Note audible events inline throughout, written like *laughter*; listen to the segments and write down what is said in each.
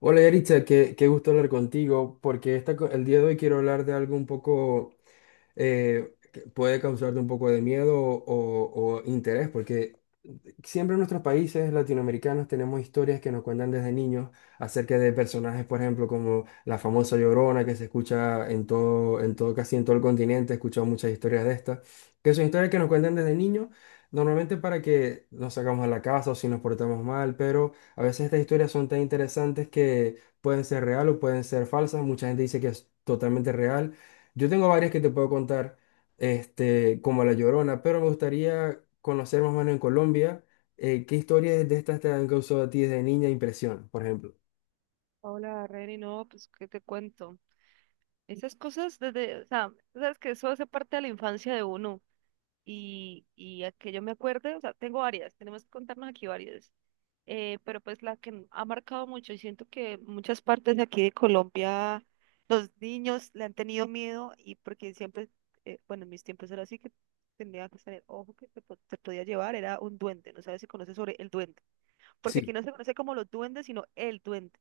Hola Yaritza, qué gusto hablar contigo, porque el día de hoy quiero hablar de algo un poco que puede causarte un poco de miedo o interés, porque siempre en nuestros países latinoamericanos tenemos historias que nos cuentan desde niños acerca de personajes, por ejemplo, como la famosa Llorona que se escucha en todo, casi en todo el continente, he escuchado muchas historias de estas, que son historias que nos cuentan desde niños, normalmente para que nos sacamos de la casa o si nos portamos mal, pero a veces estas historias son tan interesantes que pueden ser real o pueden ser falsas, mucha gente dice que es totalmente real. Yo tengo varias que te puedo contar, este, como La Llorona, pero me gustaría conocer más o menos en Colombia, ¿qué historias de estas te han causado a ti desde niña impresión, por ejemplo? Hola, Reni, no, pues, ¿qué te cuento? Esas cosas desde, o sea, tú sabes que eso hace parte de la infancia de uno y a que yo me acuerde, o sea, tengo varias, tenemos que contarnos aquí varias, pero pues la que ha marcado mucho y siento que en muchas partes de aquí de Colombia los niños le han tenido miedo y porque siempre, bueno, en mis tiempos era así que tenía que tener ojo que te, te podía llevar, era un duende, no sabes si conoces sobre el duende, porque aquí Sí, no se conoce como los duendes, sino el duende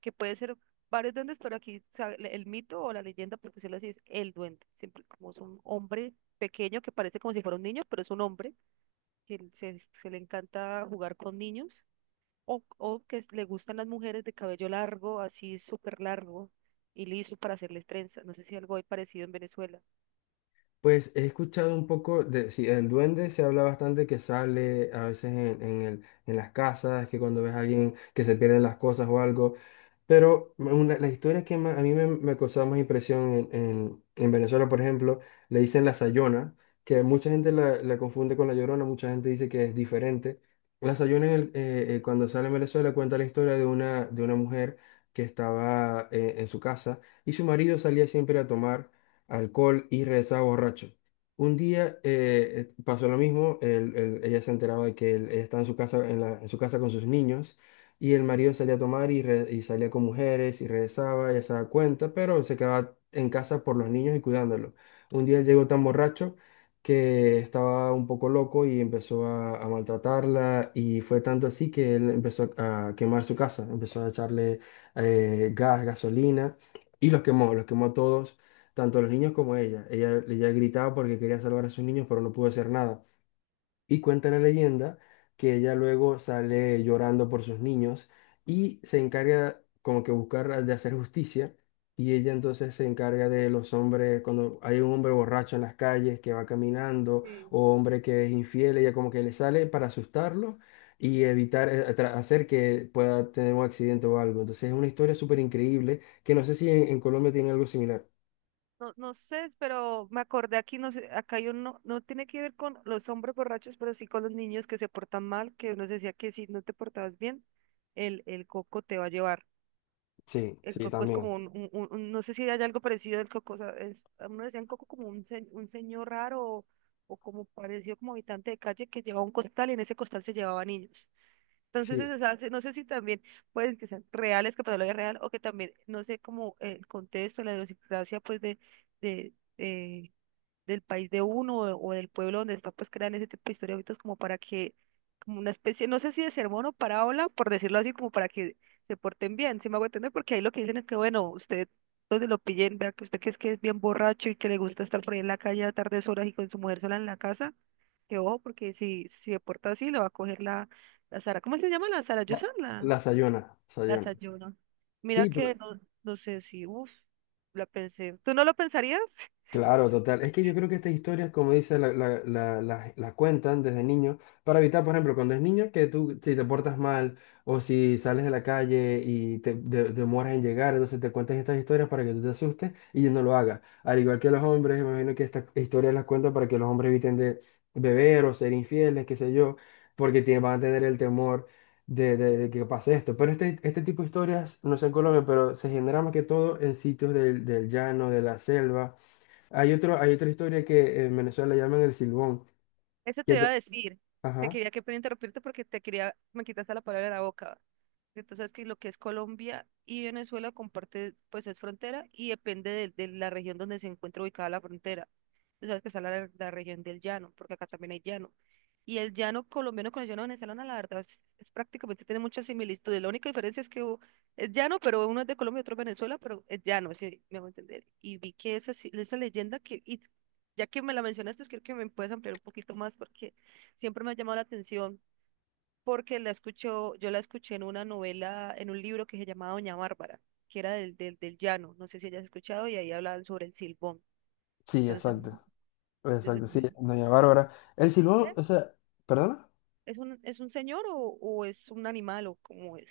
que puede ser varios duendes, pero aquí o sea, el mito o la leyenda, por decirlo así, es el duende. Siempre como es un hombre pequeño que parece como si fuera un niño, pero es un hombre que se le encanta jugar con niños o que le gustan las mujeres de cabello largo, así súper largo y liso para hacerles trenzas. No sé si algo hay parecido en Venezuela. pues he escuchado un poco de, sí, el duende se habla bastante que sale a veces en el, en las casas, que cuando ves a alguien que se pierden las cosas o algo. La historia que a mí me causaba más impresión en, en Venezuela, por ejemplo, le dicen la Sayona, que mucha gente la confunde con la Llorona, mucha gente dice que es diferente. La Sayona, en cuando sale en Venezuela, cuenta la historia de una mujer que estaba en su casa y su marido salía siempre a tomar alcohol y regresaba borracho. Un día pasó lo mismo, ella se enteraba de que él estaba en su casa, en en su casa con sus niños. Y el marido salía a tomar y y salía con mujeres y regresaba, ella se daba cuenta, pero se quedaba en casa por los niños y cuidándolos. Un día él llegó tan borracho que estaba un poco loco y empezó a maltratarla y fue tanto así que él empezó a quemar su casa, empezó a echarle gasolina y los quemó a todos, tanto a los niños como a ella. Ella gritaba porque quería salvar a sus niños, pero no pudo hacer nada. Y cuenta la leyenda que ella luego sale llorando por sus niños y se encarga como que buscar de hacer justicia. Y ella entonces se encarga de los hombres, cuando hay un hombre borracho en las calles que va caminando Sí. o hombre que es infiel, ella como que le sale para asustarlo y evitar, hacer que pueda tener un accidente o algo. Entonces es una historia súper increíble que no sé si en, en Colombia tiene algo similar. No, no sé, pero me acordé aquí, no sé, acá hay uno, no tiene que ver con los hombres borrachos, pero sí con los niños que se portan mal, que uno decía que si no te portabas bien, el coco te va a llevar. Sí, El sí, coco es también. como un, no sé si hay algo parecido del coco, o sea, es, a uno decían coco como un, un señor raro o como parecido como habitante de calle que llevaba un costal y en ese costal se llevaba niños. Entonces, Sí, eso, o sea, no sé si también pueden que sean reales, que patología real, o que también, no sé, como el contexto, la idiosincrasia, pues, de, eh, del país de uno o del pueblo donde está, pues crean ese tipo de historias ahorita como para que, como una especie, no sé si de sermón o parábola, por decirlo así, como para que se porten bien, si me hago entender, porque ahí lo que dicen es que, bueno, usted, donde lo pillen, vea que usted que es bien borracho y que le gusta estar por ahí en la calle a tardes horas y con su mujer sola en la casa, que ojo, porque si se porta así, le va a coger la, la Sara, ¿cómo se llama la Sara? Yo la, soy la, la Sayona, la Sayona. Sayuna. Mira Sí, pero que no, no sé si, uff, la pensé. ¿Tú no lo pensarías? claro, total. Es que yo creo que estas historias, como dice, las cuentan desde niño para evitar, por ejemplo, cuando es niño, que tú, si te portas mal o si sales de la calle y te demoras en llegar, entonces te cuentan estas historias para que tú te asustes y no lo hagas. Al igual que los hombres, me imagino que estas historias las cuentan para que los hombres eviten de beber o ser infieles, qué sé yo, porque van a tener el temor de, de que pase esto. Pero este tipo de historias, no sé en Colombia, pero se genera más que todo en sitios del, del llano, de la selva. Hay otro, hay otra historia que en Venezuela llaman el silbón. Eso que te iba a ta- decir. Te Ajá. quería que pena interrumpirte porque te quería, me quitaste la palabra de la boca. Entonces, que lo que es Colombia y Venezuela comparte, pues es frontera y depende de la región donde se encuentra ubicada la frontera. Tú sabes que está la, la región del llano, porque acá también hay llano. Y el llano colombiano con el llano venezolano, la verdad, es prácticamente tiene muchas similitudes. La única diferencia es que es llano, pero uno es de Colombia y otro es Venezuela, pero es llano, si me hago entender. Y vi que esa, esa leyenda que, y ya que me la mencionaste, creo que me puedes ampliar un poquito más porque siempre me ha llamado la atención, porque la escucho, yo la escuché en una novela, en un libro que se llamaba Doña Bárbara, que era del llano, no sé si hayas escuchado, y ahí hablaban sobre el silbón. Sí, Entonces, exacto. Exacto, sí, doña Bárbara. El silbón, o ese- sea, ¿perdona? Es un señor o es un animal o cómo es?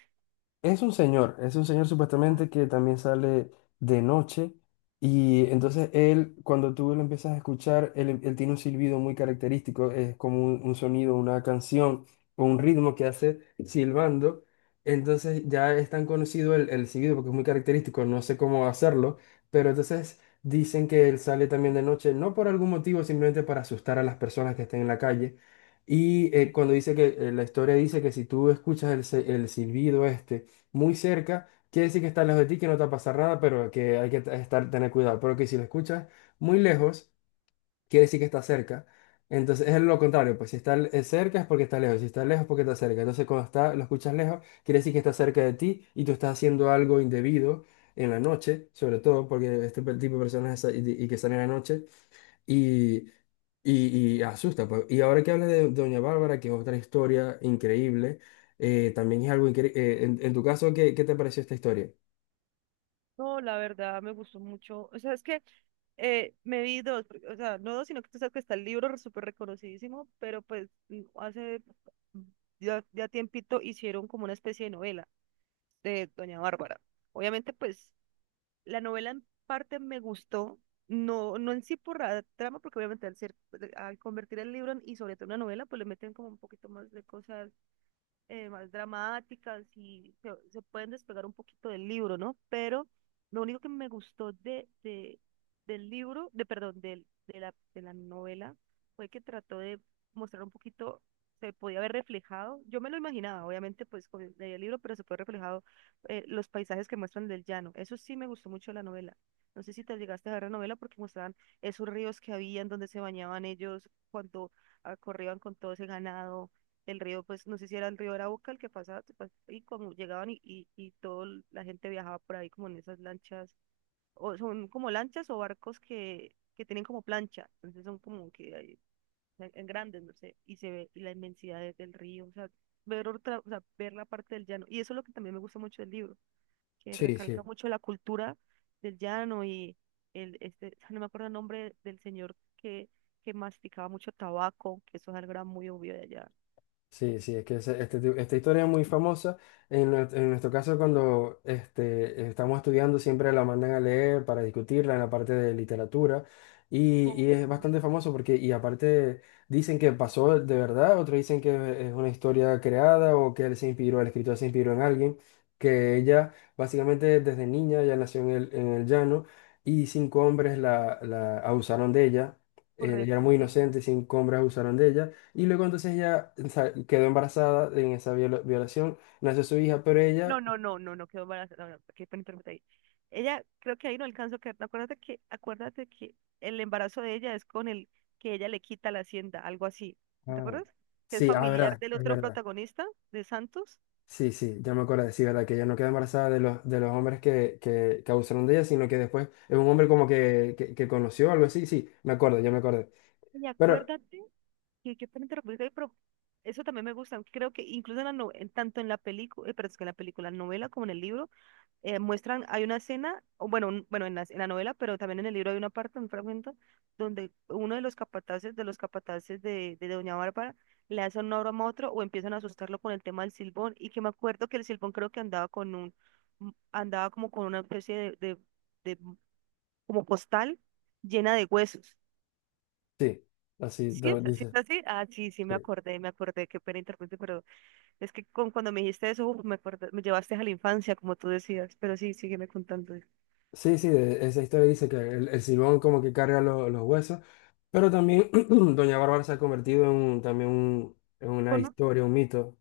Es un señor supuestamente que también sale de noche y entonces él, cuando tú lo empiezas a escuchar, él tiene un silbido muy característico, es como un sonido, una canción o un ritmo que hace silbando. Entonces ya es tan conocido el silbido porque es muy característico, no sé cómo hacerlo, pero entonces dicen que él sale también de noche, no por algún motivo, simplemente para asustar a las personas que estén en la calle. Y cuando dice que la historia dice que si tú escuchas el silbido este, muy cerca, quiere decir que está lejos de ti, que no te va a pasar nada, pero que hay que estar, tener cuidado. Pero que si lo escuchas muy lejos, quiere decir que está cerca. Entonces es lo contrario, pues si está cerca es porque está lejos, si está lejos es porque está cerca. Entonces cuando está, lo escuchas lejos, quiere decir que está cerca de ti y tú estás haciendo algo indebido en la noche, sobre todo porque este tipo de personas que salen en la noche. Y, y asusta, pues. Y ahora que hablas de Doña Bárbara, que es otra historia increíble, también es algo increíble. En tu caso, ¿qué te pareció esta historia? No, la verdad me gustó mucho. O sea, es que me vi dos, porque- o sea, no dos, sino que tú sabes que está el libro súper reconocidísimo, pero pues hace mm, ya, ya tiempito hicieron como una especie de novela de Doña Bárbara. Obviamente, pues la novela en parte me gustó, no, no en sí por la trama, porque obviamente al ser, al convertir el libro y sobre todo en una novela, pues le meten como un poquito más de cosas más dramáticas y se pueden despegar un poquito del libro, ¿no? Pero lo único que me gustó del libro, de, perdón, de la novela, fue que trató de mostrar un poquito, se podía haber reflejado, yo me lo imaginaba, obviamente, pues con el, leí el libro, pero se puede reflejado los paisajes que muestran del llano. Eso sí me gustó mucho de la novela. No sé si te llegaste a ver la novela porque mostraban esos ríos que habían donde se bañaban ellos cuando ah, corrían con todo ese ganado el río, pues no sé si era el río Arauca el que pasaba, y como llegaban y toda la gente viajaba por ahí como en esas lanchas, o son como lanchas o barcos que tienen como plancha, entonces son como que en grandes, no sé, y se ve la inmensidad del río, o sea, ver otra, o sea, ver la parte del llano, y eso es lo que también me gusta mucho del libro, que Sí, recalca sí. mucho la cultura del llano y el, este, no me acuerdo el nombre del señor que masticaba mucho tabaco, que eso es algo que era muy obvio de allá. Sí, sí, es que esta historia es muy famosa. En, en nuestro caso, cuando este, estamos estudiando, siempre la mandan a leer para discutirla en la parte de literatura. Ok. Y es bastante famoso porque, y aparte, dicen que pasó de verdad, otros dicen que es una historia creada o que él se inspiró, el escritor se inspiró en alguien, que ella básicamente desde niña ya nació en el llano y cinco hombres la abusaron de ella. Ella era Correcto. muy Sí. inocente, cinco hombres abusaron de ella. Y luego entonces ella, o sea, quedó embarazada en esa violación, nació su hija, pero No, ella... no, no, no, no quedó embarazada. No, no, qué pena interrumpirte ahí. Ella, creo que ahí no alcanzó a quedar. Acuérdate que el embarazo de ella es con el que ella le quita la hacienda, algo así. ¿No te Ah. acuerdas? Que es Sí, ah, familiar verdad, del es otro verdad. protagonista, de Santos. Sí, sí, ya me acuerdo, sí, verdad, que ella no queda embarazada de los hombres que abusaron de ella, sino que después es un hombre como que, que conoció, algo así, sí, me acuerdo, ya me acordé. Y Pero acuérdate que qué pena interrumpirte ahí, pero eso también me gusta. Creo que incluso en la tanto en la película, pero es que en la película, en la novela como en el libro, muestran, hay una escena, o bueno, bueno, en la novela, pero también en el libro hay una parte, un fragmento, donde uno de los capataces, de los capataces de Doña Bárbara, le hace una broma a otro o empiezan a asustarlo con el tema del silbón, y que me acuerdo que el silbón creo que andaba con un, andaba como con una especie de mm, como postal llena de huesos. sí, así ¿Sí? lo ¿Sí es dice. así? Ah, sí, sí, Sí, me acordé, qué pena interrumpirte, pero es que con, cuando me dijiste eso, uf, me acordé, me llevaste a la infancia, como tú decías, pero sí, sígueme contando. sí, sí, esa historia dice que el Silbón como que carga los huesos, pero también *clears throat* Doña Bárbara se ha convertido en en una historia, un mito.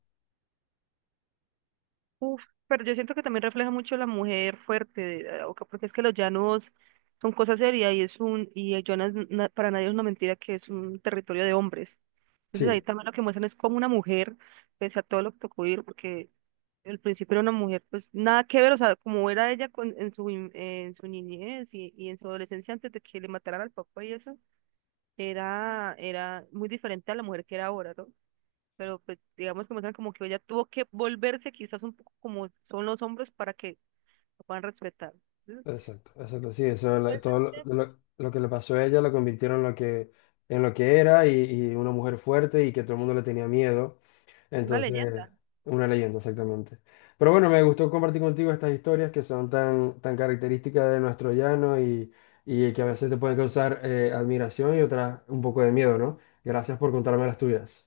Uf, pero yo siento que también refleja mucho la mujer fuerte, o que- porque es que los llanos son cosa seria y es un, y el llanos para nadie es una mentira que es un territorio de hombres. Entonces ahí Sí. también lo que muestran es como una mujer, pese a todo lo que tocó vivir, porque al principio era una mujer, pues nada que ver, o sea, como era ella en su niñez y en su adolescencia antes de que le mataran al papá y eso, era, era muy diferente a la mujer que era ahora, ¿no? Pero pues digamos que muestran como que ella tuvo que volverse quizás un poco como son los hombres para que lo puedan respetar. Entonces, Exacto, exacto, sí, eso, puede ser todo lo, que lo que le pasó a ella la convirtieron en lo que era y una mujer fuerte y que todo el mundo le tenía miedo. una Entonces, leyenda. una leyenda, exactamente. Pero bueno, me gustó compartir contigo estas historias que son tan, tan características de nuestro llano y que a veces te pueden causar admiración y otras un poco de miedo, ¿no? Gracias por contarme las tuyas.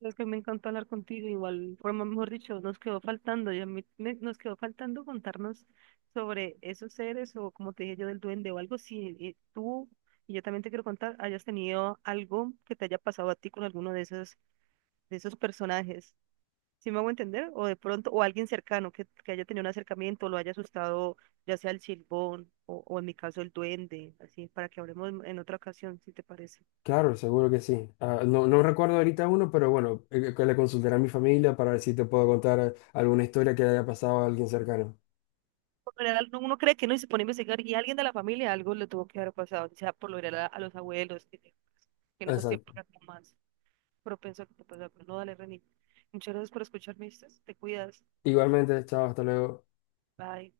Es que me encantó hablar contigo, igual forma, mejor dicho, nos quedó faltando, y a mí nos quedó faltando contarnos sobre esos seres o como te dije yo del duende o algo, si tú, y yo también te quiero contar, hayas tenido algo que te haya pasado a ti con alguno de esos personajes. ¿Si me hago entender? O de pronto, o alguien cercano que haya tenido un acercamiento, lo haya asustado, ya sea el silbón o en mi caso el duende, así, para que hablemos en otra ocasión, si te parece. Claro, seguro que sí. Ah, no, no recuerdo ahorita uno, pero bueno, que le consultaré a mi familia para ver si te puedo contar alguna historia que haya pasado a alguien cercano. Por lo general, no- uno cree que no y se pone a investigar y alguien de la familia algo le tuvo que haber pasado, o sea por lo general a los abuelos, que en esos Exacto. tiempos eran como más propenso a que te pasara. Pero no, dale, Reni. Muchas gracias por escucharme, ¿viste? Te cuidas. Igualmente, chao, hasta luego. Bye.